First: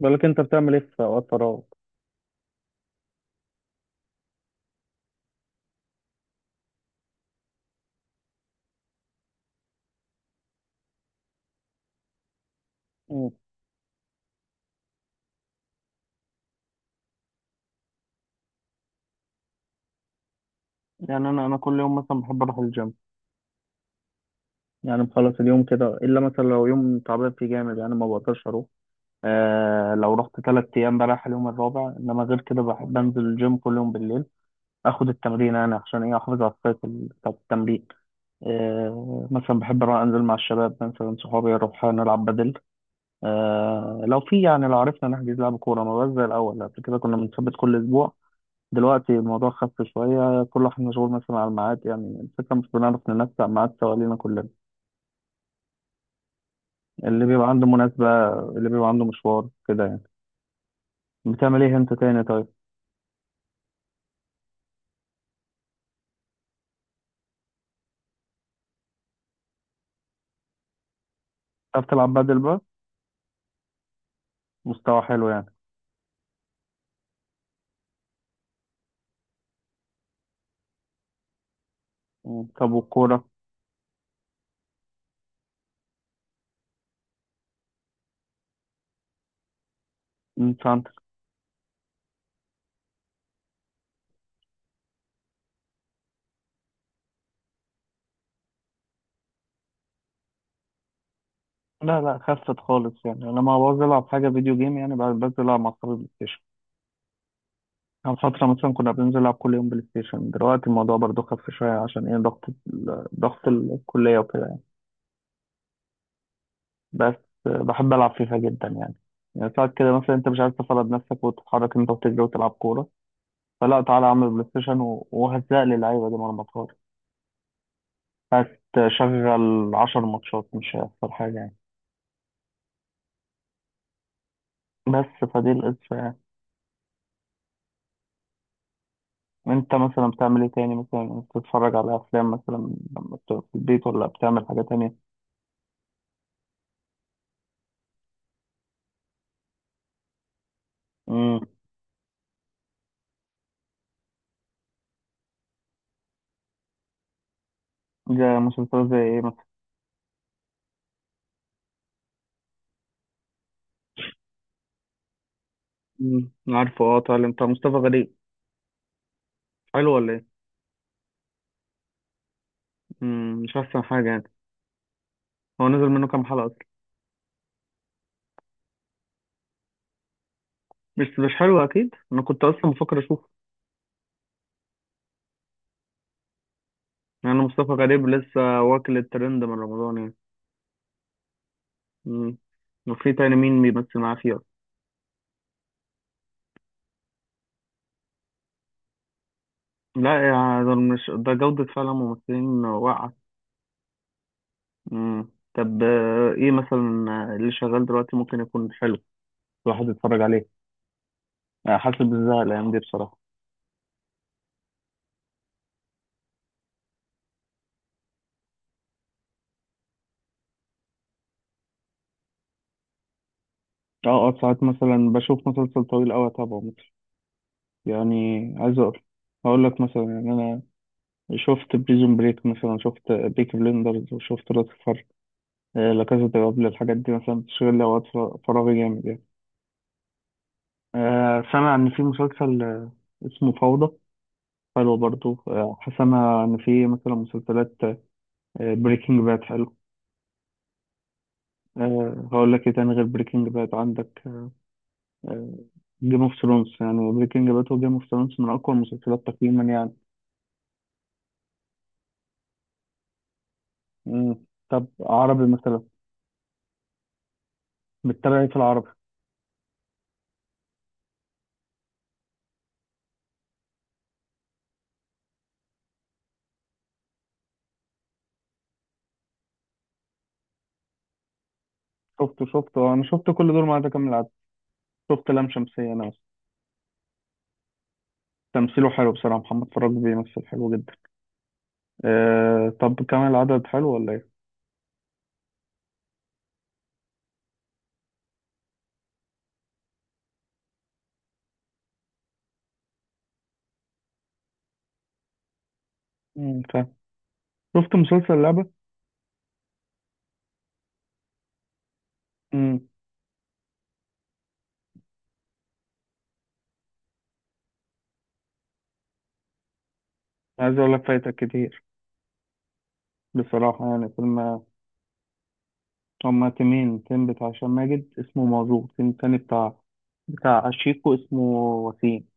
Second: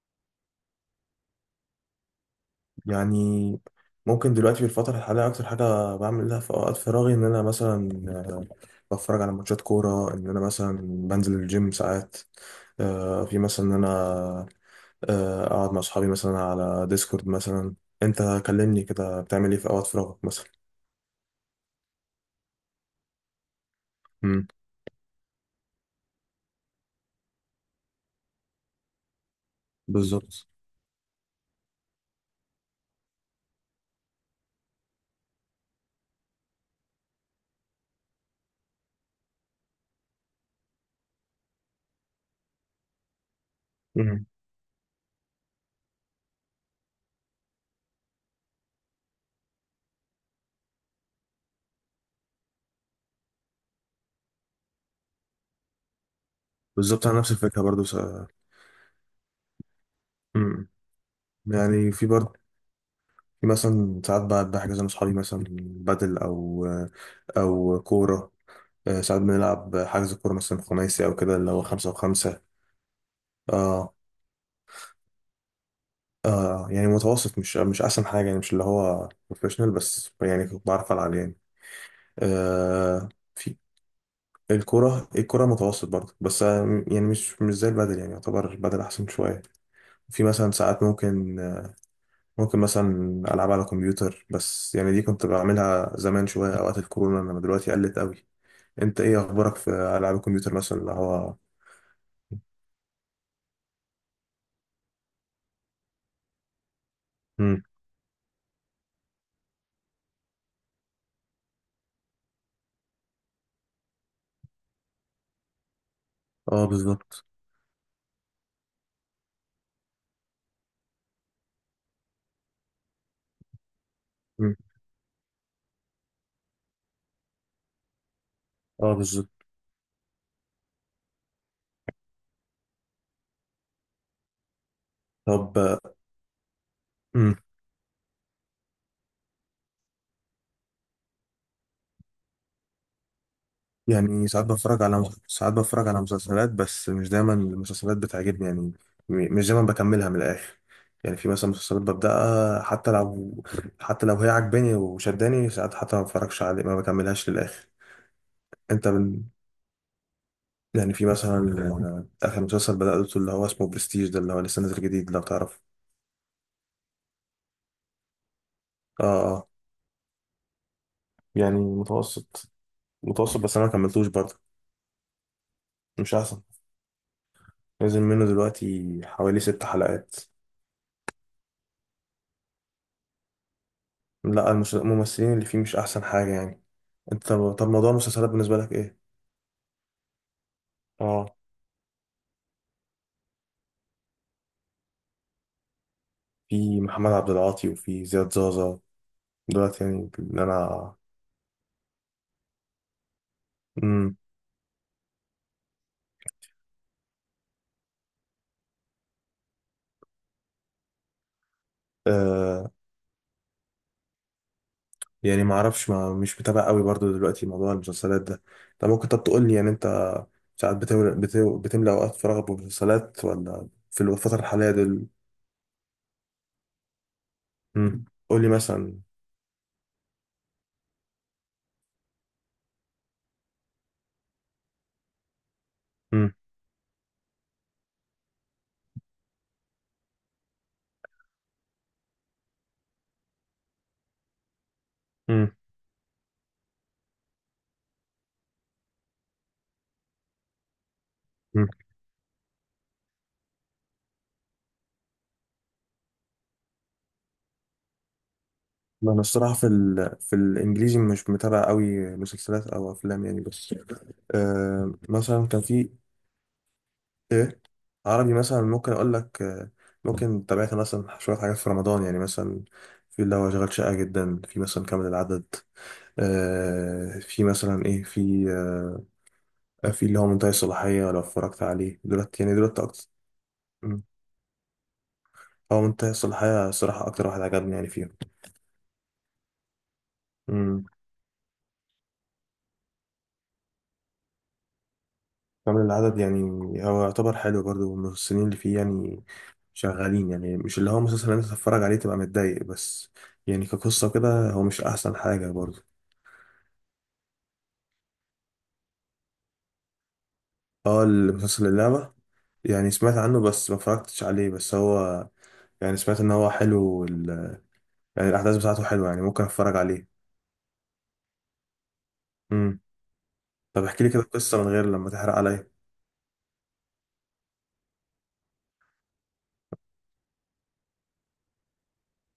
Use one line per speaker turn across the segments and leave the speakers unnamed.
بالك انت بتعمل ايه في اوقات فراغ.
يعني ممكن دلوقتي في الفترة الحالية أكتر حاجة بعملها في أوقات فراغي إن أنا مثلا، بتفرج على ماتشات كورة، إن أنا مثلا بنزل الجيم ساعات،
مم.
في مثلا إن أنا أقعد مع أصحابي مثلا على ديسكورد مثلا. أنت كلمني كده، بتعمل إيه في أوقات فراغك مثلا؟
يعني انا انا كل يوم مثلا بحب اروح الجيم،
مم.
يعني مخلص اليوم كده الا مثلا لو يوم تعبان فيه جامد، يعني ما بقدرش اروح. آه، لو رحت
بالظبط.
تلات ايام بريح اليوم الرابع، انما غير كده بحب انزل الجيم كل يوم بالليل اخد التمرين، يعني عشان ايه احافظ على السايكل بتاع التمرين. آه، مثلا بحب اروح انزل مع الشباب، مثلا صحابي اروح نلعب بدل. آه، لو
مم.
في يعني لو عرفنا نحجز لعب كوره، ما بقاش زي الاول. قبل كده كنا بنثبت كل اسبوع، دلوقتي الموضوع خف شوية. كل واحد مشغول مثلا على الميعاد، يعني الفكرة مش بنعرف ننسق ميعاد سوا لينا كلنا.
بالظبط، أنا
اللي
نفس
بيبقى
الفكرة
عنده
برضو
مناسبة، اللي بيبقى عنده مشوار كده يعني.
مم.
بتعمل ايه انت
يعني في
تاني
برضو،
طيب؟
في مثلا ساعات بقعد بحجز مع أصحابي مثلا بدل، أو أو كورة. ساعات بنلعب حجز كورة مثلا خماسي، أو كده اللي هو
بتعرف
خمسة
تلعب بدل
وخمسة.
بقى؟
اه.
مستوى حلو يعني.
اه، يعني متوسط، مش أحسن حاجة يعني، مش اللي هو بروفيشنال، بس يعني كنت بعرف ألعب يعني.
مم. طب
آه،
والكورة؟
في الكورة متوسط برضه، بس يعني مش زي البدل يعني، يعتبر البدل أحسن شوية. في مثلا
مم،
ساعات
فهمتك.
ممكن مثلا ألعب على كمبيوتر، بس يعني دي كنت بعملها زمان شوية أوقات الكورونا، إنما دلوقتي قلت قوي. أنت إيه أخبارك في ألعاب الكمبيوتر مثلا اللي هو؟
لا، خفت خالص. يعني أنا ما بعوز ألعب حاجة فيديو جيم، يعني بعد بنزل ألعب مع أصحابي بلاي ستيشن.
مم.
كان فترة مثلا كنا بننزل نلعب كل يوم بلاي ستيشن، دلوقتي الموضوع برضو خف شوية، عشان ايه ضغط ضغط الكلية وكده.
اه،
بس
بالظبط.
بحب ألعب فيفا جدا يعني. يعني ساعات كده مثلا أنت مش عايز تفرض نفسك وتتحرك أنت وتجري وتلعب كورة، فلا تعالى أعمل بلاي
مم.
ستيشن وهزق لي اللعيبة دي مرمطات.
اه، بالظبط.
هتشغل عشر ماتشات مش هيحصل حاجة يعني. بس فدي
طب،
القصة يعني.
مم.
أنت مثلا بتعمل إيه تاني؟ مثلا بتتفرج على أفلام مثلا لما بتبقى في البيت، ولا
يعني
بتعمل
ساعات
حاجة
بتفرج
تانية؟
على ساعات بتفرج على مسلسلات، بس مش دايما المسلسلات بتعجبني يعني. مش دايما بكملها من الآخر. يعني في
امم.
مثلا مسلسلات ببدأها، حتى لو هي عجباني وشداني، ساعات حتى ما بتفرجش عليه، ما بكملهاش للآخر.
زي مسلسلات
انت
زي إيه
بن...
مثلا؟
يعني في مثلا، آخر مسلسل بدأته اللي هو اسمه برستيج، ده اللي هو لسه نازل جديد لو تعرف.
امم. عارفه، أه طالع. أنت مصطفى غريب
اه. اه،
حلو ولا إيه؟
يعني متوسط،
امم، مش
بس انا ما
أحسن
كملتوش
حاجة يعني.
برضه.
هو نزل منه
مش
كام
احسن.
حلقة؟
نازل منه دلوقتي حوالي ست حلقات.
بس مش حلو اكيد، انا كنت اصلا بفكر اشوفه.
لا، الممثلين اللي فيه مش احسن حاجه يعني. انت،
يعني
طب
مصطفى
موضوع
غريب
المسلسلات بالنسبه
لسه
لك
واكل
ايه؟
الترند من رمضان يعني.
اه،
مم. وفي تاني مين بيمثل معاه فيه أصلاً؟
في محمد عبد العاطي وفي زياد زازا، دلوقتي يعني
لا
اللي
يعني ده،
انا
مش ده جودة فعلا، ممثلين واقعة.
امم
مم. طب آه، ايه مثلا، آه، اللي شغال دلوقتي ممكن يكون حلو الواحد يتفرج عليه؟ آه، حاسس بالزهق الايام
آه
دي بصراحة.
يعني ما اعرفش، ما مش متابع قوي برضو دلوقتي موضوع المسلسلات ده. طب ممكن، طب تقول لي يعني انت، ساعات بتملى اوقات فراغك بمسلسلات، ولا في
اه،
الفتره
ساعات
الحاليه دول؟
مثلا بشوف مسلسل طويل اوي اتابعه مثلا.
امم.
يعني
قول لي
عايز اقول،
مثلا.
اقول لك مثلا، يعني انا شفت بريزون بريك مثلا، شفت بيك بلندرز، وشفت راس، آه، لا كاسا
امم.
دي بابل. الحاجات دي مثلا بتشغل لي فراغي جامد يعني. آه، سامع ان في مسلسل آه، اسمه فوضى، حلو برضو.
امم.
آه، سامع ان في مثلا مسلسلات بريكنج باد حلو.
امم.
أه هقول لك ايه تاني غير بريكنج باد؟ عندك جيم اوف ثرونز. يعني بريكنج باد وجيم اوف ثرونز من اقوى
انا
المسلسلات
الصراحه
تقييما يعني.
في الانجليزي مش متابع قوي مسلسلات او افلام يعني، بس
مم. طب
مثلا
عربي
كان
مثلا،
في ايه. عربي
بتتابع ايه في
مثلا
العربي؟
ممكن اقول لك، ممكن تابعت مثلا شويه حاجات في رمضان، يعني مثلا في اللي هو شغال شقه جدا، في مثلا كامل العدد، في مثلا ايه في في اللي هو منتهي الصلاحيه، لو اتفرجت عليه
شفته
دلوقتي يعني
شفته
دلوقتي
انا،
اكتر.
شفت كل دول ما عدا
مم.
كامل العدد. شفت لام
هو
شمسية انا
منتهي
بس.
الصلاحيه الصراحه اكتر واحد عجبني يعني
تمثيله حلو بصراحة، محمد فراج بيمثل حلو
فيهم.
جدا. آه طب كام العدد حلو ولا ايه؟
كامل العدد يعني، هو يعتبر حلو برضو، الممثلين اللي فيه يعني شغالين، يعني مش اللي هو مسلسل انت تتفرج عليه تبقى متضايق بس، يعني كقصة كده هو مش أحسن حاجة برضو.
مم، فاهم. شفت مسلسل لعبة؟
اه، المسلسل اللعبة.
مم.
يعني سمعت عنه، بس ما اتفرجتش عليه، بس هو يعني سمعت ان هو حلو يعني الأحداث بتاعته حلوة، يعني ممكن اتفرج عليه.
عايز اقول لك فايتك كتير
امم. طب
بصراحة،
احكي
يعني
لي كده القصة
فيلم.
من غير لما تحرق عليا.
هما تيمين: تيم بتاع هشام ماجد اسمه موضوع، تيم تاني بتاع بتاع شيكو اسمه وسيم.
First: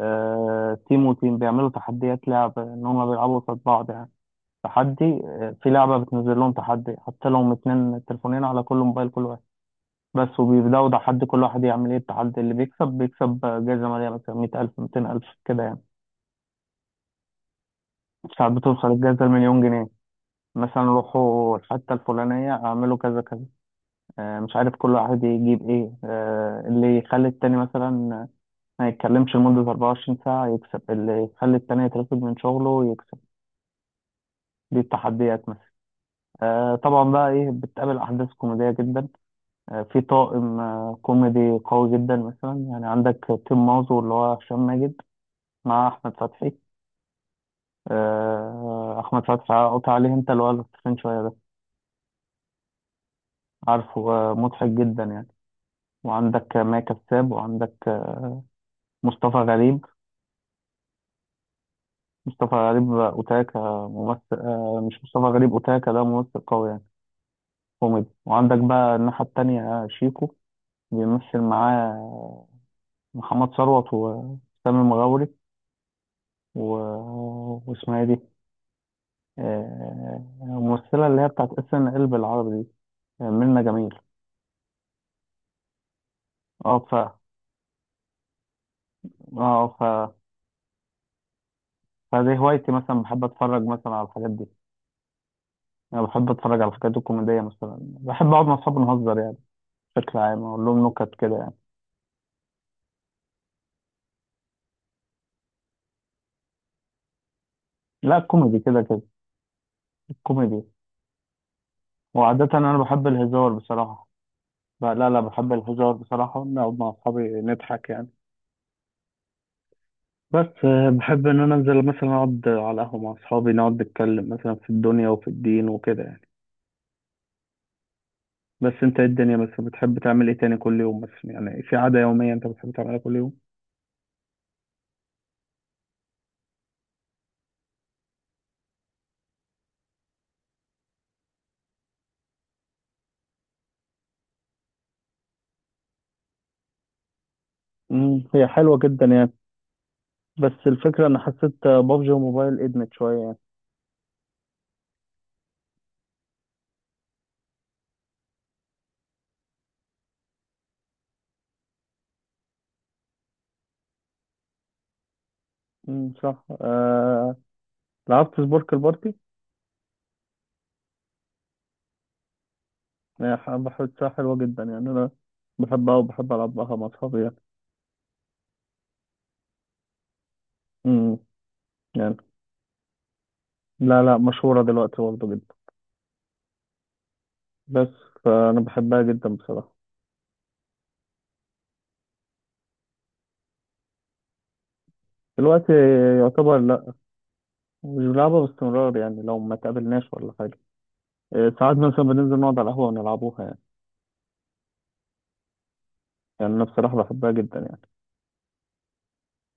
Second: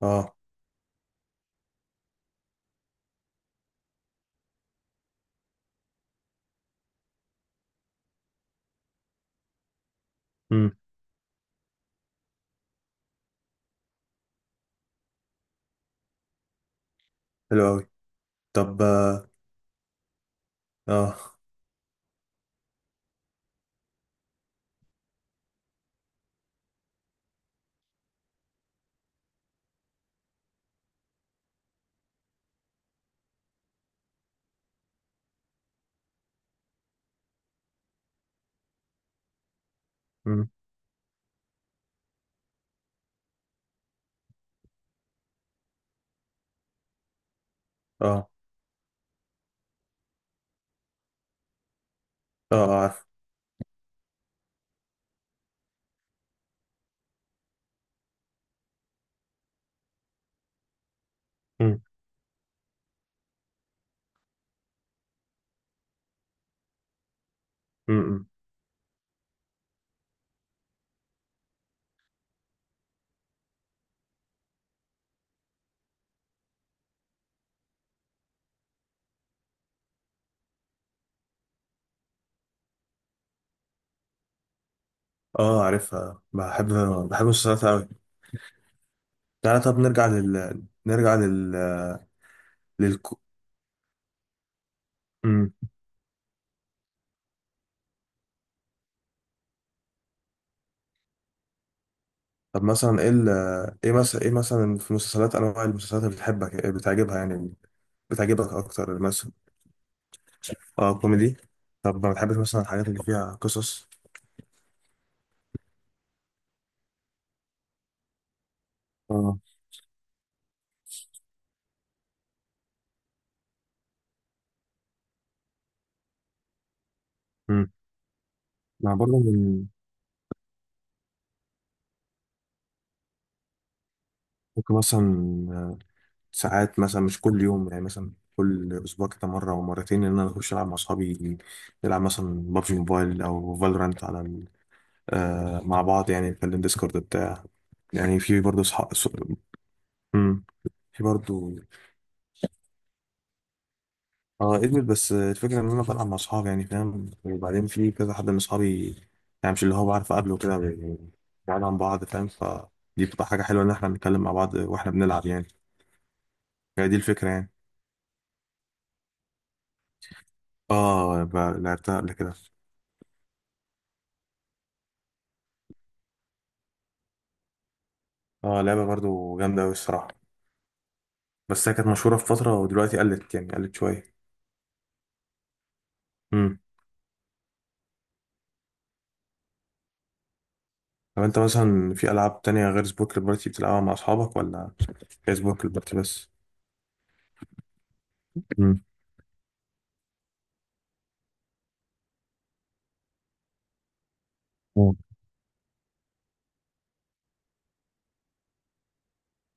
اه.
تيم وتيم بيعملوا تحديات لعب، ان هما بيلعبوا قصاد بعض يعني. تحدي، آه، في لعبة بتنزل لهم تحدي حتى لو هم اتنين تليفونين، على كل موبايل كل واحد بس،
امم.
وبيبدأوا تحدي كل واحد يعمل ايه. التحدي اللي بيكسب بيكسب جايزة مالية مثلا 100,000 ألف 200,000 كده يعني.
حلو أوي.
ساعات
طب.
بتوصل الجائزة
اه.
المليون جنيه. مثلا
اه.
روحوا الحتة الفلانية، اعملوا كذا كذا، آه، مش عارف كل واحد يجيب ايه. آه، اللي يخلي التاني مثلا ما يتكلمش لمدة 24 ساعة يكسب، اللي يخلي التاني يترفد من شغله يكسب. دي التحديات مثلا. آه، طبعا بقى ايه، بتقابل احداث كوميدية جدا. آه، في
امم.
طاقم آه، كوميدي قوي جدا. مثلا يعني عندك تيم مازو اللي هو هشام ماجد مع احمد فتحي.
اه.
آه، احمد فتحي قطع عليه، انت اللي هو تخين شوية ده،
اه. آه، عارف.
عارفه. آه، مضحك جدا يعني. وعندك ماء كساب، وعندك مصطفى غريب.
امم،
مصطفى غريب أوتاكا ممثل آه، مش مصطفى غريب أوتاكا ده ممثل قوي يعني
امم،
كوميدي.
امم.
وعندك بقى الناحية التانية آه، شيكو، بيمثل معاه آه، محمد ثروت وسامي المغاوري، و... واسمها إيه دي؟ آه، الممثلة اللي هي بتاعت اس ان ال بالعربي دي، آه، منة جميل.
اه، عارفها، بحب.
اه ف
بحب المسلسلات قوي. تعالى،
اه
طب
ف
نرجع لل نرجع لل
فدي هوايتي،
لل
مثلا بحب اتفرج مثلا على الحاجات دي.
مم.
انا بحب اتفرج على الحاجات الكوميديه، مثلا بحب اقعد مع اصحابي نهزر يعني. بشكل عام اقول لهم نكت كده يعني.
طب مثلا ايه ايه مثلا في مسلسلات انواع المسلسلات اللي بتحبك، إيه بتعجبها يعني؟
لا
بتعجبك
كوميدي كده
اكتر
كده،
مثلا.
كوميدي.
اه، كوميدي. طب ما بتحبش
وعاده
مثلا
انا
الحاجات اللي
بحب
فيها
الهزار
قصص؟
بصراحه. لا، بحب الهزار بصراحه، نقعد مع اصحابي نضحك يعني.
اه.
بس آه، بحب ان انا انزل مثلا اقعد على قهوه مع اصحابي، نقعد نتكلم مثلا في الدنيا وفي الدين وكده يعني.
امم.
بس
ما
انت إيه
برضه
الدنيا؟ مثلا
من-
بتحب تعمل ايه تاني كل يوم مثلا؟ يعني في عاده يوميه انت بتحب تعملها كل يوم؟
ممكن مثلا، آه، ساعات مثلا مش كل يوم، يعني مثلا كل اسبوع كده مره او مرتين ان انا اخش العب مع اصحابي. نلعب مثلا بابجي موبايل او فالورانت على مع بعض، يعني نتكلم ديسكورد بتاع. يعني
امم،
في
هي
برضه
حلوه
صحاب،
جدا يعني. بس
في
الفكره انا
برضه.
حسيت بابجي وموبايل ادمت شويه.
اه، ادمت، بس الفكرة ان انا بلعب مع اصحابي يعني فاهم، وبعدين في كذا حد من اصحابي، يعني مش اللي هو بعرف اقابله كده يعني، بعيد عن بعض فاهم، فدي بتبقى حاجة حلوة ان احنا بنتكلم مع بعض واحنا بنلعب يعني.
مم، صح
هي دي الفكرة
آه...
يعني.
لعبت سبورك البارتي؟
اه، لعبتها قبل كده.
يعني بحسها حلوة جدا يعني. أنا بحبها وبحب ألعبها مع أصحابي يعني.
اه، لعبة برضه جامدة اوي الصراحة.
مم،
بس هي كانت
يعني
مشهورة في فترة، ودلوقتي قلت يعني قلت
لا
شوية.
لا مشهورة دلوقتي برضه جدا. بس فأنا بحبها جدا بصراحة.
طب انت مثلا في العاب تانية غير سبورك البارتي بتلعبها مع اصحابك، ولا هي سبورك
دلوقتي
البارتي بس؟
يعتبر لا، مش بنلعبها
مم.
باستمرار يعني لو ما تقابلناش ولا حاجة. آه، ساعات مثلا بننزل نقعد على القهوة ونلعبوها يعني.
مم.
يعني أنا بصراحة بحبها جدا يعني.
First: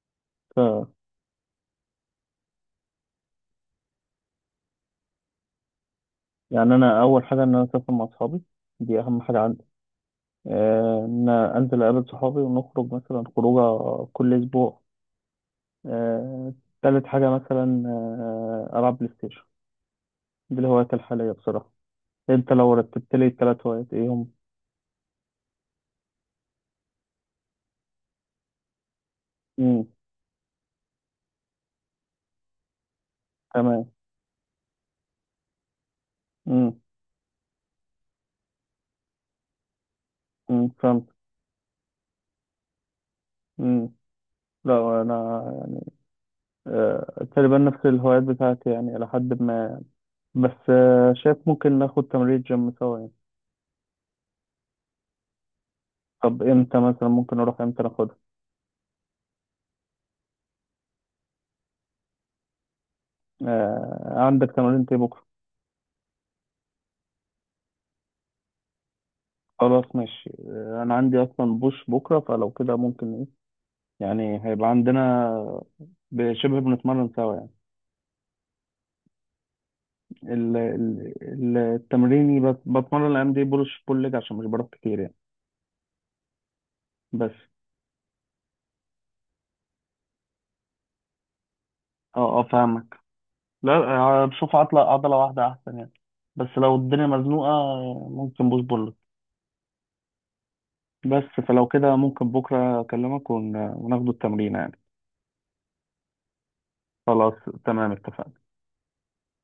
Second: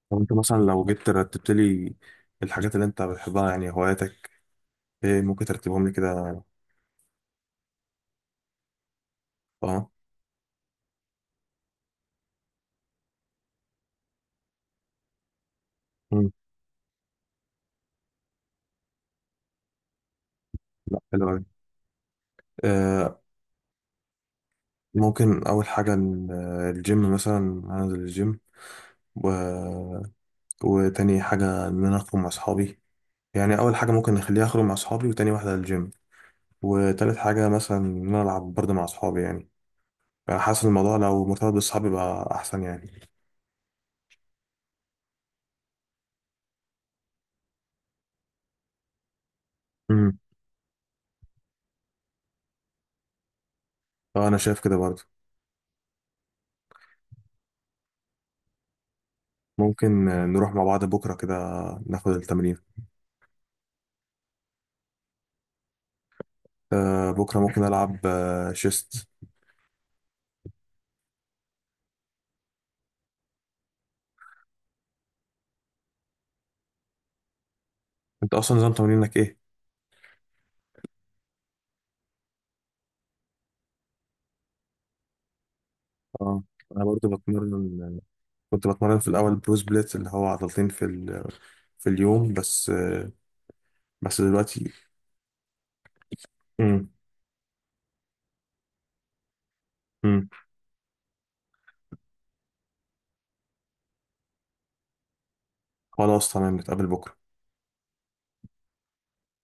طب انت مثلا لو
ف...
جيت رتبت لي الحاجات اللي انت بتحبها، يعني هواياتك، ايه ممكن ترتبهم لي كده؟
يعني أنا أول حاجة إن أنا أسافر مع أصحابي، دي أهم حاجة عندي.
اه.
آه، إن أنا أنزل أقابل صحابي ونخرج مثلا خروجة كل أسبوع.
مم.
آه، تالت حاجة مثلا آه، ألعب بلاي ستيشن. دي الهوايات
لا، حلو
الحالية
قوي.
بصراحة. أنت لو رتبت
آه،
لي التلات هوايات، إيه هم؟
ممكن اول حاجة الجيم مثلا، هنزل الجيم و...
مم.
وتاني حاجة ان انا اخرج مع اصحابي. يعني اول
تمام.
حاجة ممكن نخليها اخرج مع اصحابي، وتاني واحدة الجيم.
مم.
وتالت حاجة مثلا ان انا العب برضه مع اصحابي يعني. انا حاسس
مم،
الموضوع
فهمت.
لو مرتبط بالصحاب يبقى احسن يعني.
مم. لا أنا يعني آه، تقريبا نفس الهوايات بتاعتي يعني إلى حد ما.
امم.
بس آه، شايف ممكن ناخد تمرين جيم سوا يعني.
اه، انا شايف كده برضه.
طب إمتى مثلا ممكن أروح؟ إمتى ناخدها؟
ممكن نروح مع بعض بكره كده ناخد التمرين.
آه، عندك تمرين إيه بكرة؟
بكره ممكن العب شيست.
خلاص ماشي. آه، أنا عندي أصلا بوش بكرة، فلو كده ممكن إيه، يعني هيبقى عندنا شبه بنتمرن سوا يعني.
انت اصلا نظام تمرينك ايه؟
التمريني بس، بتمرن الايام دي بولش بول ليج عشان مش بروح كتير يعني.
اه، انا برضه
بس
بتمرن. كنت بتمرن في الاول برو سبليت اللي هو عضلتين في اليوم،
اه،
بس
فاهمك. لا
بس
آه، بشوف
دلوقتي.
عضلة واحدة أحسن يعني. بس لو
امم.
الدنيا مزنوقة آه، ممكن بوش بول.
امم.
بس فلو كده ممكن بكرة أكلمك وناخده التمرين يعني.
خلاص تمام، نتقابل بكره.
خلاص. تمام اتفقنا.